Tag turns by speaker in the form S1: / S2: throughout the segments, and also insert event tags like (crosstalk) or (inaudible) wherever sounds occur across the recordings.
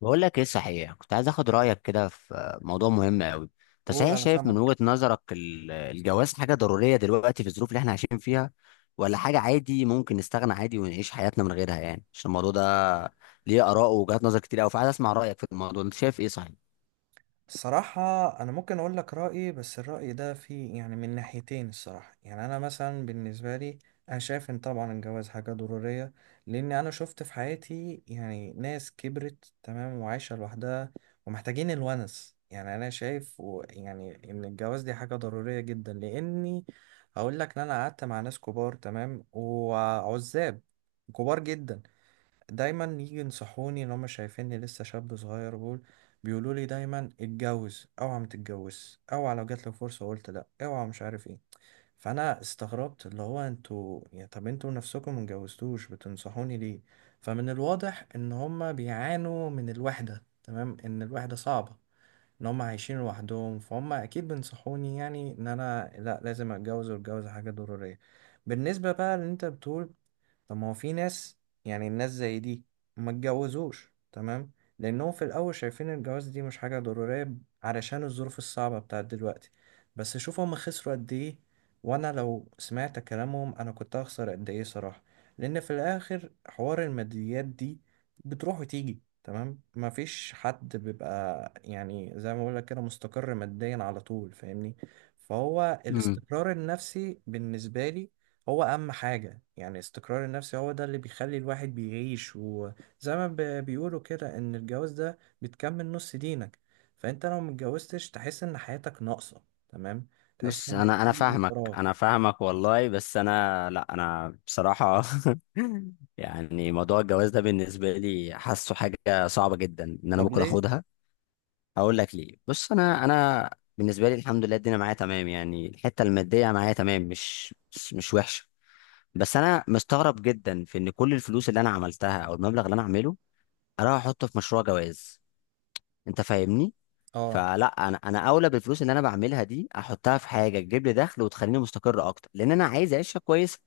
S1: بقول لك ايه صحيح، كنت عايز اخد رايك كده في موضوع مهم قوي. انت
S2: قول،
S1: صحيح
S2: انا
S1: شايف من
S2: سامعك.
S1: وجهة نظرك الجواز حاجه ضروريه دلوقتي في الظروف اللي احنا عايشين فيها، ولا حاجه عادي ممكن نستغنى عادي ونعيش حياتنا من غيرها؟ عشان الموضوع ده ليه اراء ووجهات نظر كتير قوي، فعايز اسمع رايك في الموضوع، انت شايف ايه صحيح؟
S2: الصراحة، انا ممكن اقول لك رأيي، بس الرأي ده فيه يعني من ناحيتين. الصراحة يعني انا مثلا بالنسبة لي، انا شايف ان طبعا الجواز حاجة ضرورية، لان انا شفت في حياتي يعني ناس كبرت تمام وعايشة لوحدها ومحتاجين الونس. يعني انا شايف يعني ان الجواز دي حاجة ضرورية جدا، لاني هقول لك ان انا قعدت مع ناس كبار تمام وعزاب، كبار جدا، دايما يجي ينصحوني ان هم شايفيني لسه شاب صغير. بيقولوا لي دايما اتجوز، اوعى ما تتجوز، اوعى لو جات لك فرصه وقلت لا، اوعى مش عارف ايه. فانا استغربت، اللي هو انتوا يعني طب انتوا نفسكم ما اتجوزتوش بتنصحوني ليه؟ فمن الواضح ان هم بيعانوا من الوحده، تمام، ان الوحده صعبه، ان هم عايشين لوحدهم، فهم اكيد بينصحوني يعني ان انا لا لازم اتجوز واتجوز حاجه ضروريه. بالنسبه بقى اللي انت بتقول، طب ما هو في ناس، يعني الناس زي دي ما اتجوزوش تمام، لأنهم في الأول شايفين الجواز دي مش حاجة ضرورية علشان الظروف الصعبة بتاعت دلوقتي. بس شوف هما خسروا قد إيه، وأنا لو سمعت كلامهم أنا كنت هخسر قد إيه صراحة. لأن في الآخر حوار الماديات دي بتروح وتيجي، تمام، مفيش حد بيبقى يعني زي ما بقولك كده مستقر ماديا على طول، فاهمني؟ فهو
S1: امم
S2: الاستقرار النفسي بالنسبة لي هو أهم حاجة. يعني استقرار النفسي هو ده اللي بيخلي الواحد بيعيش. وزي ما بيقولوا كده إن الجواز ده بتكمل نص دينك، فأنت لو متجوزتش تحس إن حياتك ناقصة، تمام، تحس
S1: بص،
S2: إن
S1: انا
S2: في
S1: فاهمك،
S2: فراغ.
S1: انا فاهمك والله، بس انا لا، انا بصراحه (laughs) موضوع الجواز ده بالنسبه لي حاسه حاجه صعبه جدا ان انا
S2: طب
S1: ممكن
S2: ليه؟
S1: اخدها. هقول لك ليه، بص انا بالنسبه لي الحمد لله الدنيا معايا تمام، الحته الماديه معايا تمام، مش وحشه. بس انا مستغرب جدا في ان كل الفلوس اللي انا عملتها، او المبلغ اللي انا عامله، اروح احطه في مشروع جواز؟ انت فاهمني؟
S2: اه.
S1: فلا، انا اولى بالفلوس اللي انا بعملها دي احطها في حاجه تجيب لي دخل وتخليني مستقر اكتر، لان انا عايز اعيش عيشه كويسه.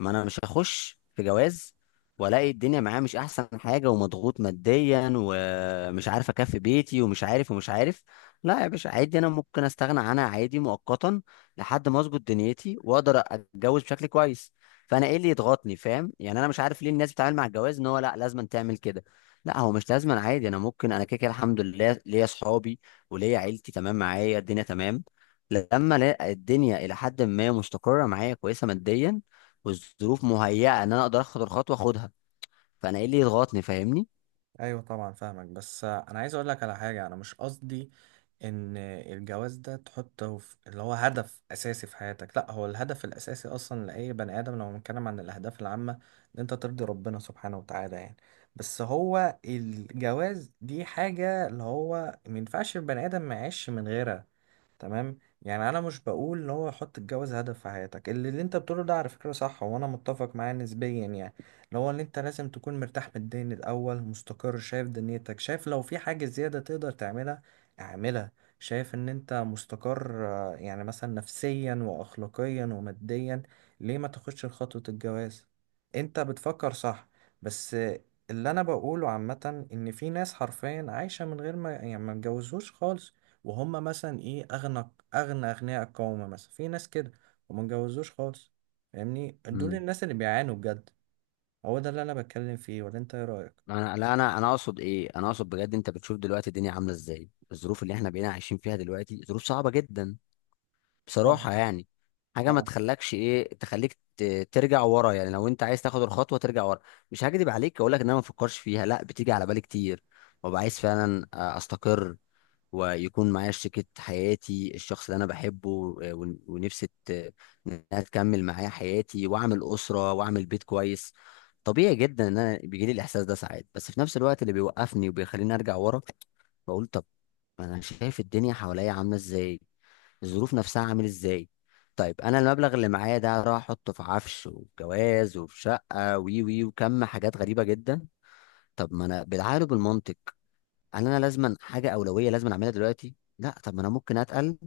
S1: ما انا مش هخش في جواز والاقي الدنيا معايا مش احسن حاجه، ومضغوط ماديا، ومش عارف اكفي بيتي، ومش عارف، ومش عارف. لا يا باشا، عادي انا ممكن استغنى عنها عادي مؤقتا، لحد ما اظبط دنيتي واقدر اتجوز بشكل كويس. فانا ايه اللي يضغطني؟ فاهم؟ انا مش عارف ليه الناس بتتعامل مع الجواز ان هو لا، لازم تعمل كده. لا، هو مش لازم، عادي. انا ممكن، انا كده كده الحمد لله ليا اصحابي وليا عيلتي، تمام، معايا الدنيا تمام. لما الاقي الدنيا الى حد ما مستقره معايا كويسه ماديا، والظروف مهيئه ان انا اقدر اخد الخطوه، اخدها. فانا ايه اللي يضغطني؟ فاهمني؟
S2: ايوه طبعا فاهمك، بس انا عايز اقول لك على حاجه. انا مش قصدي ان الجواز ده تحطه في اللي هو هدف اساسي في حياتك، لا، هو الهدف الاساسي اصلا لاي بني ادم لو بنتكلم عن الاهداف العامه ان انت ترضي ربنا سبحانه وتعالى يعني. بس هو الجواز دي حاجه اللي هو ما ينفعش البني ادم ما يعيش من غيرها، تمام. يعني انا مش بقول ان هو حط الجواز هدف في حياتك. اللي انت بتقوله ده على فكره صح، وانا متفق معاه نسبيا، يعني اللي هو ان انت لازم تكون مرتاح ماديا الاول، مستقر، شايف دنيتك، شايف لو في حاجه زياده تقدر تعملها اعملها، شايف ان انت مستقر يعني مثلا نفسيا واخلاقيا وماديا. ليه ما تاخدش خطوه الجواز؟ انت بتفكر صح، بس اللي انا بقوله عامه ان في ناس حرفيا عايشه من غير ما يعني ما اتجوزوش خالص. وهم مثلا ايه، اغنى اغنى اغنياء القوم مثلا، في ناس كده وما اتجوزوش خالص. فاهمني؟ دول
S1: امم
S2: الناس اللي بيعانوا بجد. هو ده اللي انا بتكلم فيه، ولا انت ايه رايك؟
S1: انا لا، انا اقصد ايه، انا اقصد بجد، انت بتشوف دلوقتي الدنيا عامله ازاي، الظروف اللي احنا بقينا عايشين فيها دلوقتي ظروف صعبه جدا
S2: طبعا.
S1: بصراحه، حاجه ما
S2: طبعا.
S1: تخلكش ايه، تخليك ترجع ورا، لو انت عايز تاخد الخطوه ترجع ورا. مش هكدب عليك، اقول لك ان انا ما بفكرش فيها، لا بتيجي على بالي كتير، وببقى عايز فعلا استقر ويكون معايا شريكة حياتي، الشخص اللي أنا بحبه، آه، ونفسي إنها تكمل معايا حياتي وأعمل أسرة وأعمل بيت كويس. طبيعي جدا إن أنا بيجيلي الإحساس ده ساعات، بس في نفس الوقت اللي بيوقفني وبيخليني أرجع ورا، بقول طب، ما أنا شايف الدنيا حواليا عاملة إزاي، الظروف نفسها عامل إزاي. طيب أنا المبلغ اللي معايا ده هروح أحطه في عفش وجواز وفي شقة وي وي وكم حاجات غريبة جدا؟ طب ما أنا بالعقل وبالمنطق، هل انا لازما حاجه اولويه لازما اعملها دلوقتي؟ لا، طب ما انا ممكن اتقل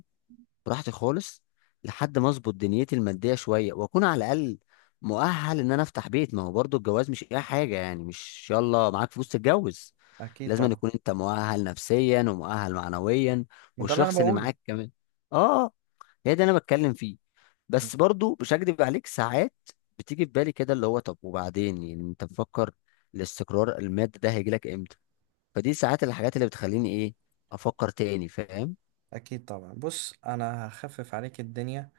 S1: براحتي خالص لحد ما اظبط دنيتي الماديه شويه، واكون على الاقل مؤهل ان انا افتح بيت. ما هو برضو الجواز مش اي حاجه، مش يلا معاك فلوس تتجوز،
S2: اكيد
S1: لازم أن
S2: طبعا.
S1: يكون انت مؤهل نفسيا ومؤهل معنويا،
S2: ما ده اللي انا
S1: والشخص اللي
S2: بقوله.
S1: معاك كمان. اه، هي ده انا بتكلم فيه. بس برضو مش هكدب عليك، ساعات بتيجي في بالي كده اللي هو طب وبعدين انت مفكر الاستقرار المادي ده هيجي لك امتى؟ فدي ساعات الحاجات اللي بتخليني ايه، افكر تاني، فاهم؟
S2: اكيد طبعا، بص انا هخفف عليك الدنيا.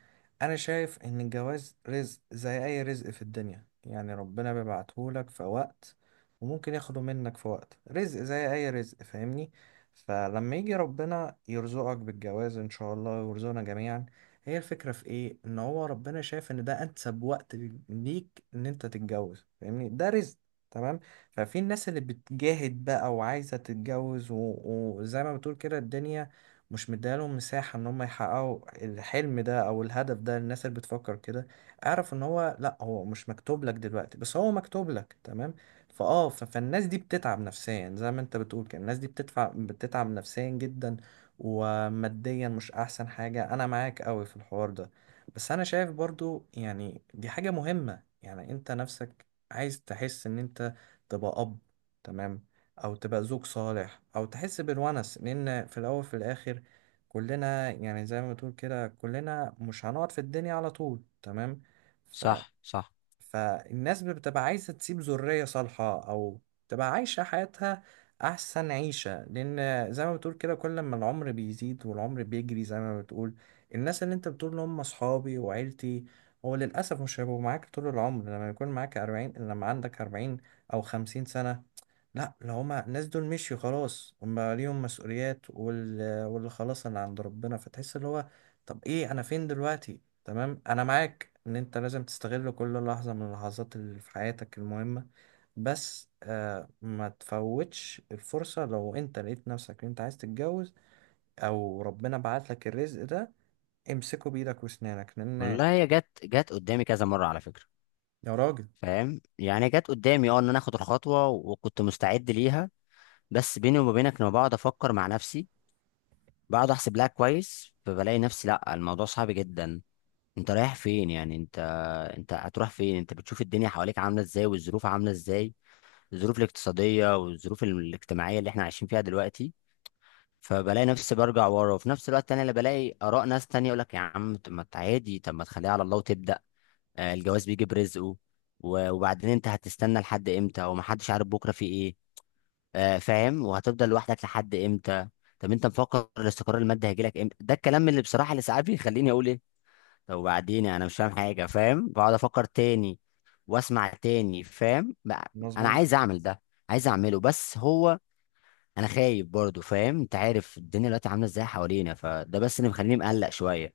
S2: انا شايف ان الجواز رزق زي اي رزق في الدنيا، يعني ربنا بيبعتهولك في وقت، وممكن ياخده منك في وقت. رزق زي اي رزق، فاهمني؟ فلما يجي ربنا يرزقك بالجواز ان شاء الله ويرزقنا جميعا، هي الفكرة في ايه، ان هو ربنا شايف ان ده انسب وقت ليك ان انت تتجوز، فاهمني؟ ده رزق، تمام. ففي الناس اللي بتجاهد بقى وعايزة تتجوز وزي ما بتقول كده الدنيا مش مديالهم مساحة ان هم يحققوا الحلم ده او الهدف ده. للناس اللي بتفكر كده، اعرف ان هو لا، هو مش مكتوب لك دلوقتي، بس هو مكتوب لك، تمام. فالناس دي بتتعب نفسيا. زي ما انت بتقول كده الناس دي بتتعب بتتعب نفسيا جدا وماديا مش احسن حاجة. انا معاك قوي في الحوار ده، بس انا شايف برضو يعني دي حاجة مهمة. يعني انت نفسك عايز تحس ان انت تبقى اب، تمام، او تبقى زوج صالح، او تحس بالونس. لان في الاول في الاخر كلنا يعني زي ما بتقول كده كلنا مش هنقعد في الدنيا على طول، تمام. ف...
S1: صح صح.
S2: فالناس بتبقى عايزة تسيب ذرية صالحة أو تبقى عايشة حياتها أحسن عيشة، لأن زي ما بتقول كده كل ما العمر بيزيد والعمر بيجري. زي ما بتقول، الناس اللي أنت بتقول هم أصحابي وعيلتي، هو للأسف مش هيبقوا معاك طول العمر، لما يكون معاك 40، لما عندك 40 أو 50 سنة. لا، لو هما الناس دول مشيوا خلاص، هما ليهم مسؤوليات واللي خلاص اللي عند ربنا. فتحس اللي هو طب ايه، انا فين دلوقتي؟ تمام. انا معاك ان انت لازم تستغل كل لحظة من اللحظات اللي في حياتك المهمة، بس آه، ما تفوتش الفرصة لو انت لقيت نفسك إن انت عايز تتجوز او ربنا بعت لك الرزق ده، امسكه بايدك واسنانك. لان
S1: والله هي جت قدامي كذا مرة على فكرة،
S2: يا راجل،
S1: فاهم؟ جت قدامي، اه، ان انا اخد الخطوة وكنت مستعد ليها، بس بيني وما بينك لما بقعد افكر مع نفسي، بقعد احسب لها كويس، فبلاقي نفسي لا، الموضوع صعب جدا. انت رايح فين انت؟ انت هتروح فين؟ انت بتشوف الدنيا حواليك عاملة ازاي والظروف عاملة ازاي، الظروف الاقتصادية والظروف الاجتماعية اللي احنا عايشين فيها دلوقتي. فبلاقي نفسي برجع ورا، وفي نفس الوقت انا اللي بلاقي اراء ناس تانية يقول لك يا عم طب ما انت عادي، طب ما تخليها على الله وتبدا، آه، الجواز بيجي برزقه، وبعدين انت هتستنى لحد امتى؟ ومحدش عارف بكره في ايه، آه، فاهم؟ وهتفضل لوحدك لحد امتى؟ طب انت مفكر الاستقرار المادي هيجي لك امتى؟ ده الكلام اللي بصراحه اللي ساعات بيخليني اقول ايه، طب وبعدين انا مش فاهم حاجه، فاهم؟ بقعد افكر تاني واسمع تاني، فاهم؟ انا
S2: مظبوط.
S1: عايز اعمل ده، عايز اعمله، بس هو انا خايف برضو، فاهم؟ انت عارف الدنيا دلوقتي عامله ازاي حوالينا، فده بس اللي مخليني مقلق شويه.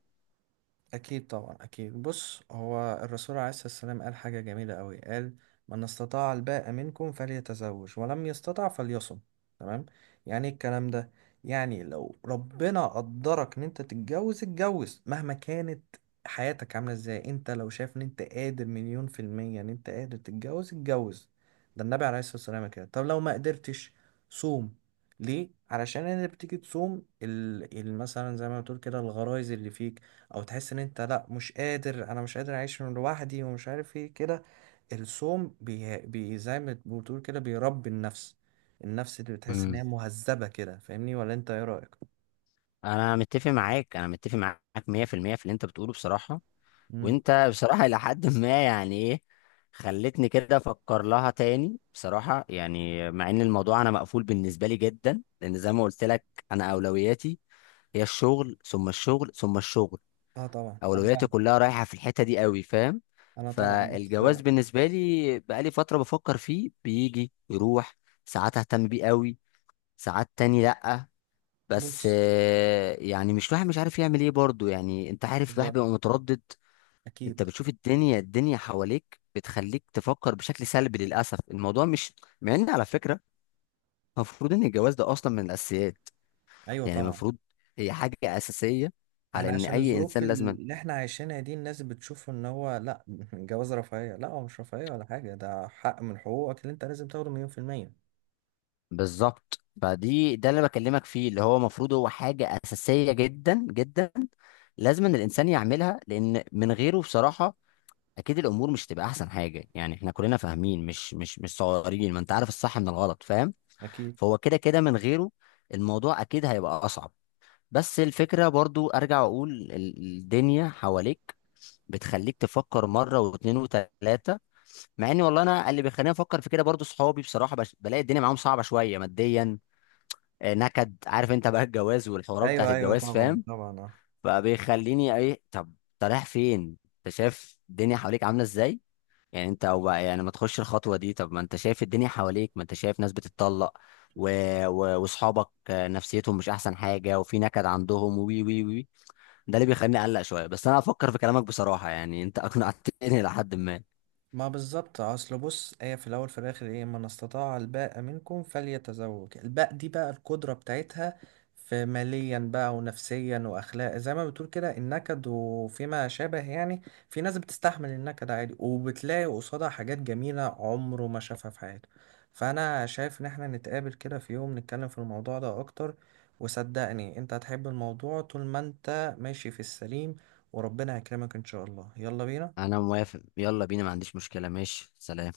S2: أكيد طبعا. أكيد، بص هو الرسول عليه الصلاة والسلام قال حاجة جميلة أوي، قال من استطاع الباء منكم فليتزوج، ولم يستطع فليصم، تمام. يعني إيه الكلام ده؟ يعني لو ربنا قدرك إن أنت تتجوز، اتجوز مهما كانت حياتك عاملة إزاي. أنت لو شايف إن أنت قادر 100% إن أنت قادر تتجوز، اتجوز. ده النبي عليه الصلاة والسلام كده. طب لو ما قدرتش، صوم. ليه؟ علشان انت بتيجي تصوم مثلا زي ما بتقول كده الغرايز اللي فيك، او تحس ان انت لا مش قادر، انا مش قادر اعيش من لوحدي ومش عارف ايه كده. الصوم بي... بي زي ما بتقول كده بيربي النفس، النفس اللي بتحس ان
S1: امم
S2: هي مهذبة كده. فاهمني، ولا انت ايه رأيك؟
S1: انا متفق معاك، انا متفق معاك 100% في المية في اللي انت بتقوله بصراحه.
S2: مم.
S1: وانت بصراحه (laughs) الى حد ما، ايه، خلتني كده افكر لها تاني بصراحه، مع ان الموضوع انا مقفول بالنسبه لي جدا، لان زي ما قلت لك انا اولوياتي هي الشغل ثم الشغل ثم الشغل،
S2: اه طبعا انا
S1: اولوياتي
S2: فاهم.
S1: كلها رايحه في الحته دي قوي، فاهم؟
S2: انا طبعا بص.
S1: فالجواز بالنسبه لي بقالي فتره بفكر فيه، بيجي يروح، ساعات اهتم بيه قوي، ساعات تاني لا. بس
S2: بص
S1: آه، مش الواحد مش عارف يعمل ايه برضه، انت عارف الواحد
S2: بالظبط.
S1: بيبقى متردد. انت
S2: اكيد.
S1: بتشوف الدنيا حواليك بتخليك تفكر بشكل سلبي للاسف. الموضوع مش، مع ان على فكره المفروض ان الجواز ده اصلا من الاساسيات،
S2: ايوه طبعا.
S1: المفروض هي حاجه اساسيه على
S2: احنا
S1: ان
S2: عشان
S1: اي
S2: الظروف
S1: انسان لازم.
S2: اللي احنا عايشينها دي الناس بتشوف ان هو لا، (laughs) جواز رفاهية، لا هو مش رفاهية ولا حاجة، ده حق من حقوقك اللي انت لازم تاخده 100%.
S1: بالظبط، فدي ده اللي بكلمك فيه، اللي هو المفروض هو حاجة أساسية جدا جدا، لازم إن الإنسان يعملها، لأن من غيره بصراحة أكيد الأمور مش تبقى أحسن حاجة، إحنا كلنا فاهمين، مش مش صغيرين، ما أنت عارف الصح من الغلط، فاهم؟
S2: اكيد.
S1: فهو كده كده من غيره الموضوع أكيد هيبقى أصعب. بس الفكرة برضو أرجع أقول الدنيا حواليك بتخليك تفكر مرة واتنين وتلاتة. مع إن والله أنا اللي بيخليني أفكر في كده برضو صحابي بصراحة، بلاقي الدنيا معاهم صعبة شوية ماديا، آه، نكد، عارف انت بقى الجواز والحوارات بتاعت
S2: ايوه ايوه،
S1: الجواز،
S2: طبعا
S1: فاهم؟
S2: طبعا، آه.
S1: فبيخليني ايه، طب انت رايح فين؟ انت شايف الدنيا حواليك عامله ازاي؟ انت او بقى ما تخش الخطوه دي، طب ما انت شايف الدنيا حواليك، ما انت شايف ناس بتتطلق، و... واصحابك آه، نفسيتهم مش احسن حاجه، وفي نكد عندهم، وي وي وي. ده اللي بيخليني اقلق شويه، بس انا هفكر في كلامك بصراحه، انت اقنعتني (laughs) لحد ما.
S2: ما بالظبط، اصل بص هي في الاول في الاخر ايه، من استطاع الباء منكم فليتزوج، الباء دي بقى القدره بتاعتها في ماليا بقى ونفسيا واخلاق. زي ما بتقول كده النكد وفيما شابه يعني، في ناس بتستحمل النكد عادي وبتلاقي قصادها حاجات جميله عمره ما شافها في حياته. فانا شايف ان احنا نتقابل كده في يوم، نتكلم في الموضوع ده اكتر. وصدقني انت هتحب الموضوع طول ما انت ماشي في السليم، وربنا يكرمك ان شاء الله. يلا بينا.
S1: انا موافق، يلا بينا، ما عنديش مشكله، ماشي، سلام.